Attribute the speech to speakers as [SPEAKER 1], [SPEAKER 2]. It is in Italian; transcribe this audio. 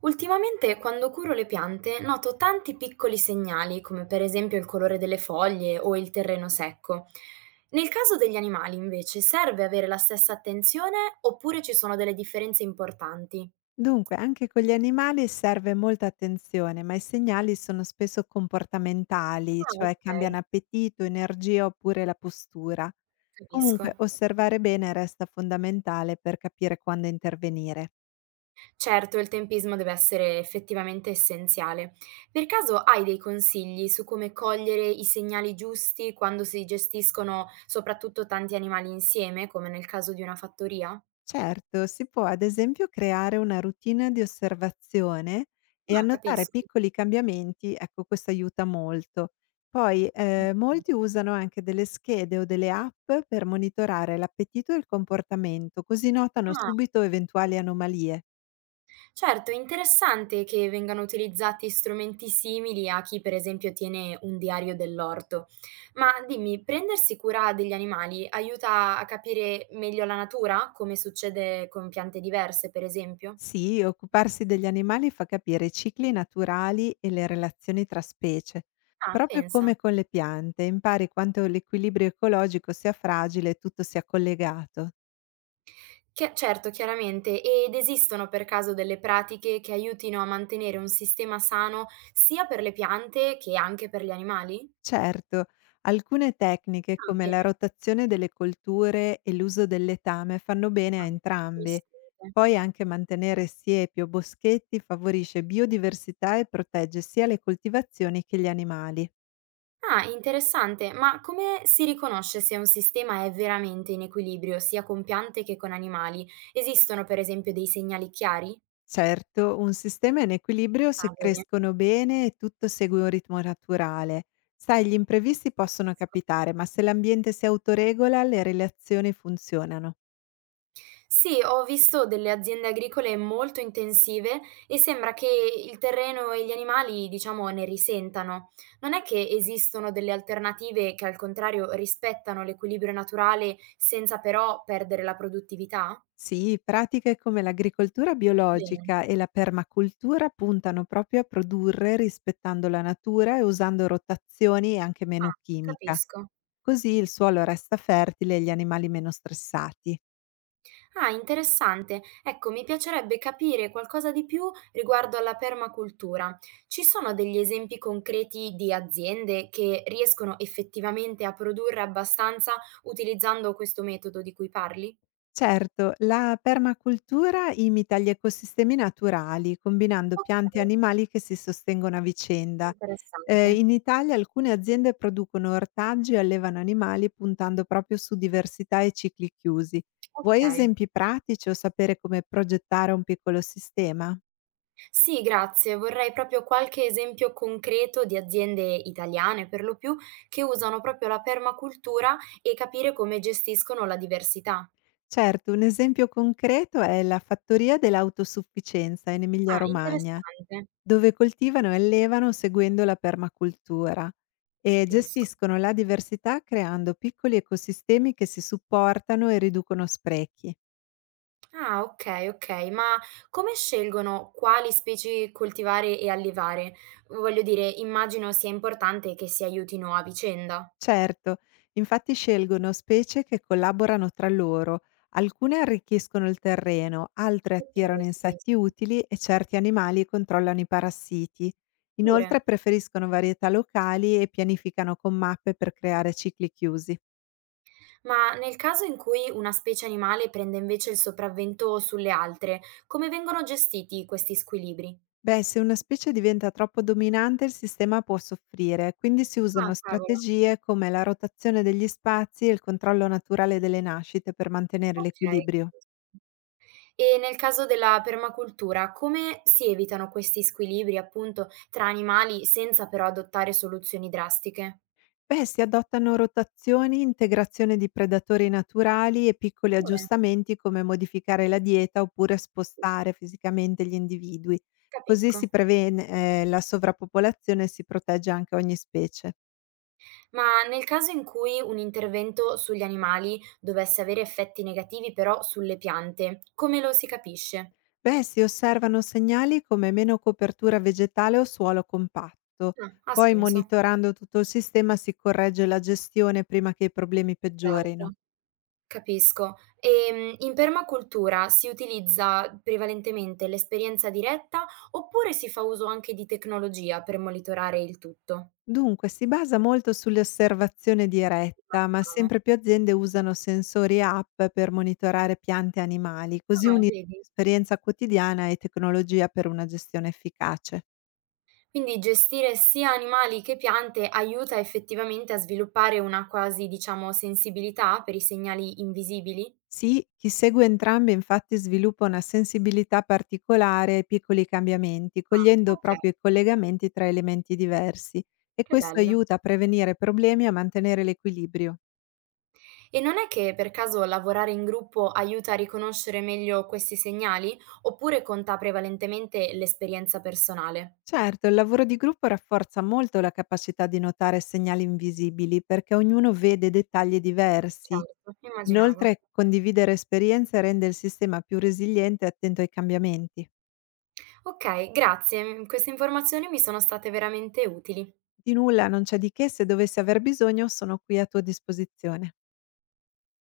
[SPEAKER 1] Ultimamente, quando curo le piante, noto tanti piccoli segnali, come per esempio il colore delle foglie o il terreno secco. Nel caso degli animali, invece, serve avere la stessa attenzione oppure ci sono delle differenze importanti?
[SPEAKER 2] Dunque, anche con gli animali serve molta attenzione, ma i segnali sono spesso comportamentali,
[SPEAKER 1] Ah,
[SPEAKER 2] cioè
[SPEAKER 1] ok,
[SPEAKER 2] cambiano appetito, energia oppure la postura. Comunque,
[SPEAKER 1] capisco.
[SPEAKER 2] osservare bene resta fondamentale per capire quando intervenire.
[SPEAKER 1] Certo, il tempismo deve essere effettivamente essenziale. Per caso hai dei consigli su come cogliere i segnali giusti quando si gestiscono soprattutto tanti animali insieme, come nel caso di una fattoria?
[SPEAKER 2] Certo, si può ad esempio creare una routine di osservazione e
[SPEAKER 1] Ah,
[SPEAKER 2] annotare
[SPEAKER 1] capisco.
[SPEAKER 2] piccoli cambiamenti, ecco questo aiuta molto. Poi molti usano anche delle schede o delle app per monitorare l'appetito e il comportamento, così notano
[SPEAKER 1] Ah,
[SPEAKER 2] subito eventuali anomalie.
[SPEAKER 1] certo, è interessante che vengano utilizzati strumenti simili a chi, per esempio, tiene un diario dell'orto. Ma dimmi, prendersi cura degli animali aiuta a capire meglio la natura, come succede con piante diverse, per esempio?
[SPEAKER 2] Sì, occuparsi degli animali fa capire i cicli naturali e le relazioni tra specie.
[SPEAKER 1] Ah,
[SPEAKER 2] Proprio
[SPEAKER 1] pensa.
[SPEAKER 2] come con le piante, impari quanto l'equilibrio ecologico sia fragile e tutto sia collegato.
[SPEAKER 1] Certo, chiaramente. Ed esistono per caso delle pratiche che aiutino a mantenere un sistema sano sia per le piante che anche per gli animali?
[SPEAKER 2] Certo, alcune tecniche
[SPEAKER 1] Ah,
[SPEAKER 2] come la
[SPEAKER 1] bene.
[SPEAKER 2] rotazione delle colture e l'uso del letame fanno bene a
[SPEAKER 1] Ah,
[SPEAKER 2] entrambi.
[SPEAKER 1] interessante.
[SPEAKER 2] Poi anche mantenere siepi o boschetti favorisce biodiversità e protegge sia le coltivazioni che gli animali.
[SPEAKER 1] Ah, interessante, ma come si riconosce se un sistema è veramente in equilibrio, sia con piante che con animali? Esistono per esempio dei segnali chiari?
[SPEAKER 2] Certo, un sistema è in equilibrio
[SPEAKER 1] Ah,
[SPEAKER 2] se
[SPEAKER 1] bene.
[SPEAKER 2] crescono bene e tutto segue un ritmo naturale. Sai, gli imprevisti possono
[SPEAKER 1] Capisco.
[SPEAKER 2] capitare, ma se l'ambiente si autoregola, le relazioni funzionano.
[SPEAKER 1] Sì, ho visto delle aziende agricole molto intensive e sembra che il terreno e gli animali, diciamo, ne risentano. Non è che esistono delle alternative che al contrario rispettano l'equilibrio naturale senza però perdere la produttività?
[SPEAKER 2] Sì, pratiche come l'agricoltura
[SPEAKER 1] Bene.
[SPEAKER 2] biologica e la permacultura puntano proprio a produrre rispettando la natura e usando rotazioni e anche meno
[SPEAKER 1] Ah,
[SPEAKER 2] chimica.
[SPEAKER 1] capisco.
[SPEAKER 2] Così il suolo resta fertile e gli animali meno stressati.
[SPEAKER 1] Ah, interessante. Ecco, mi piacerebbe capire qualcosa di più riguardo alla permacultura. Ci sono degli esempi concreti di aziende che riescono effettivamente a produrre abbastanza utilizzando questo metodo di cui parli?
[SPEAKER 2] Certo, la permacultura imita gli ecosistemi naturali, combinando
[SPEAKER 1] Ok,
[SPEAKER 2] piante e animali che si sostengono a vicenda.
[SPEAKER 1] interessante.
[SPEAKER 2] In Italia alcune aziende producono ortaggi e allevano animali puntando proprio su diversità e cicli chiusi. Vuoi
[SPEAKER 1] Ok.
[SPEAKER 2] esempi pratici o sapere come progettare un piccolo sistema?
[SPEAKER 1] Sì, grazie. Vorrei proprio qualche esempio concreto di aziende italiane, per lo più, che usano proprio la permacultura e capire come gestiscono la diversità.
[SPEAKER 2] Certo, un esempio concreto è la fattoria dell'autosufficienza in
[SPEAKER 1] Ah,
[SPEAKER 2] Emilia-Romagna.
[SPEAKER 1] interessante.
[SPEAKER 2] Dove coltivano e allevano seguendo la permacultura e
[SPEAKER 1] Capisco.
[SPEAKER 2] gestiscono la diversità creando piccoli ecosistemi che si supportano e riducono sprechi.
[SPEAKER 1] Ah, okay, okay. Ma come scelgono quali specie coltivare e allevare? Voglio dire, immagino sia importante che si aiutino a vicenda.
[SPEAKER 2] Certo, infatti scelgono specie che collaborano tra loro, alcune arricchiscono il terreno, altre
[SPEAKER 1] Okay,
[SPEAKER 2] attirano insetti
[SPEAKER 1] capisco.
[SPEAKER 2] utili e certi animali controllano i parassiti. Inoltre
[SPEAKER 1] Pure.
[SPEAKER 2] preferiscono varietà locali e pianificano con mappe per creare cicli chiusi.
[SPEAKER 1] Ma nel caso in cui una specie animale prende invece il sopravvento sulle altre, come vengono gestiti questi squilibri?
[SPEAKER 2] Beh, se una specie diventa troppo dominante il sistema può soffrire, quindi si
[SPEAKER 1] Ah,
[SPEAKER 2] usano
[SPEAKER 1] cavolo.
[SPEAKER 2] strategie come la rotazione degli spazi e il controllo naturale delle nascite per mantenere
[SPEAKER 1] Okay.
[SPEAKER 2] l'equilibrio.
[SPEAKER 1] E nel caso della permacultura, come si evitano questi squilibri, appunto, tra animali senza però adottare soluzioni drastiche?
[SPEAKER 2] Beh, si adottano rotazioni, integrazione di predatori naturali e piccoli
[SPEAKER 1] Pure.
[SPEAKER 2] aggiustamenti come modificare la dieta oppure spostare fisicamente gli individui. Così
[SPEAKER 1] Capisco.
[SPEAKER 2] si previene la sovrappopolazione e si protegge anche ogni specie.
[SPEAKER 1] Ma nel caso in cui un intervento sugli animali dovesse avere effetti negativi però sulle piante, come lo si capisce?
[SPEAKER 2] Beh, si osservano segnali come meno copertura vegetale o suolo compatto.
[SPEAKER 1] Ah, ha
[SPEAKER 2] Poi,
[SPEAKER 1] senso.
[SPEAKER 2] monitorando tutto il sistema, si corregge la gestione prima che i problemi peggiorino.
[SPEAKER 1] Certo, capisco. E in permacultura si utilizza prevalentemente l'esperienza diretta oppure si fa uso anche di tecnologia per monitorare il tutto?
[SPEAKER 2] Dunque, si basa molto sull'osservazione diretta, ma
[SPEAKER 1] Immaginavo.
[SPEAKER 2] sempre più aziende usano sensori e app per monitorare piante e animali, così
[SPEAKER 1] Ah,
[SPEAKER 2] unire
[SPEAKER 1] vedi.
[SPEAKER 2] esperienza quotidiana e tecnologia per una gestione efficace.
[SPEAKER 1] Quindi gestire sia animali che piante aiuta effettivamente a sviluppare una quasi, diciamo, sensibilità per i segnali invisibili?
[SPEAKER 2] Sì, chi segue entrambe infatti sviluppa una sensibilità particolare ai piccoli cambiamenti,
[SPEAKER 1] Ah,
[SPEAKER 2] cogliendo
[SPEAKER 1] ok,
[SPEAKER 2] proprio i collegamenti tra elementi diversi e
[SPEAKER 1] che
[SPEAKER 2] questo
[SPEAKER 1] bello.
[SPEAKER 2] aiuta a prevenire problemi e a mantenere l'equilibrio.
[SPEAKER 1] E non è che per caso lavorare in gruppo aiuta a riconoscere meglio questi segnali, oppure conta prevalentemente l'esperienza personale?
[SPEAKER 2] Certo, il lavoro di gruppo rafforza molto la capacità di notare segnali invisibili perché ognuno vede dettagli diversi.
[SPEAKER 1] Certo, immaginavo.
[SPEAKER 2] Inoltre, condividere esperienze rende il sistema più resiliente e attento ai cambiamenti.
[SPEAKER 1] Ok, grazie. Queste informazioni mi sono state veramente utili.
[SPEAKER 2] Di nulla, non c'è di che, se dovessi aver bisogno sono qui a tua disposizione.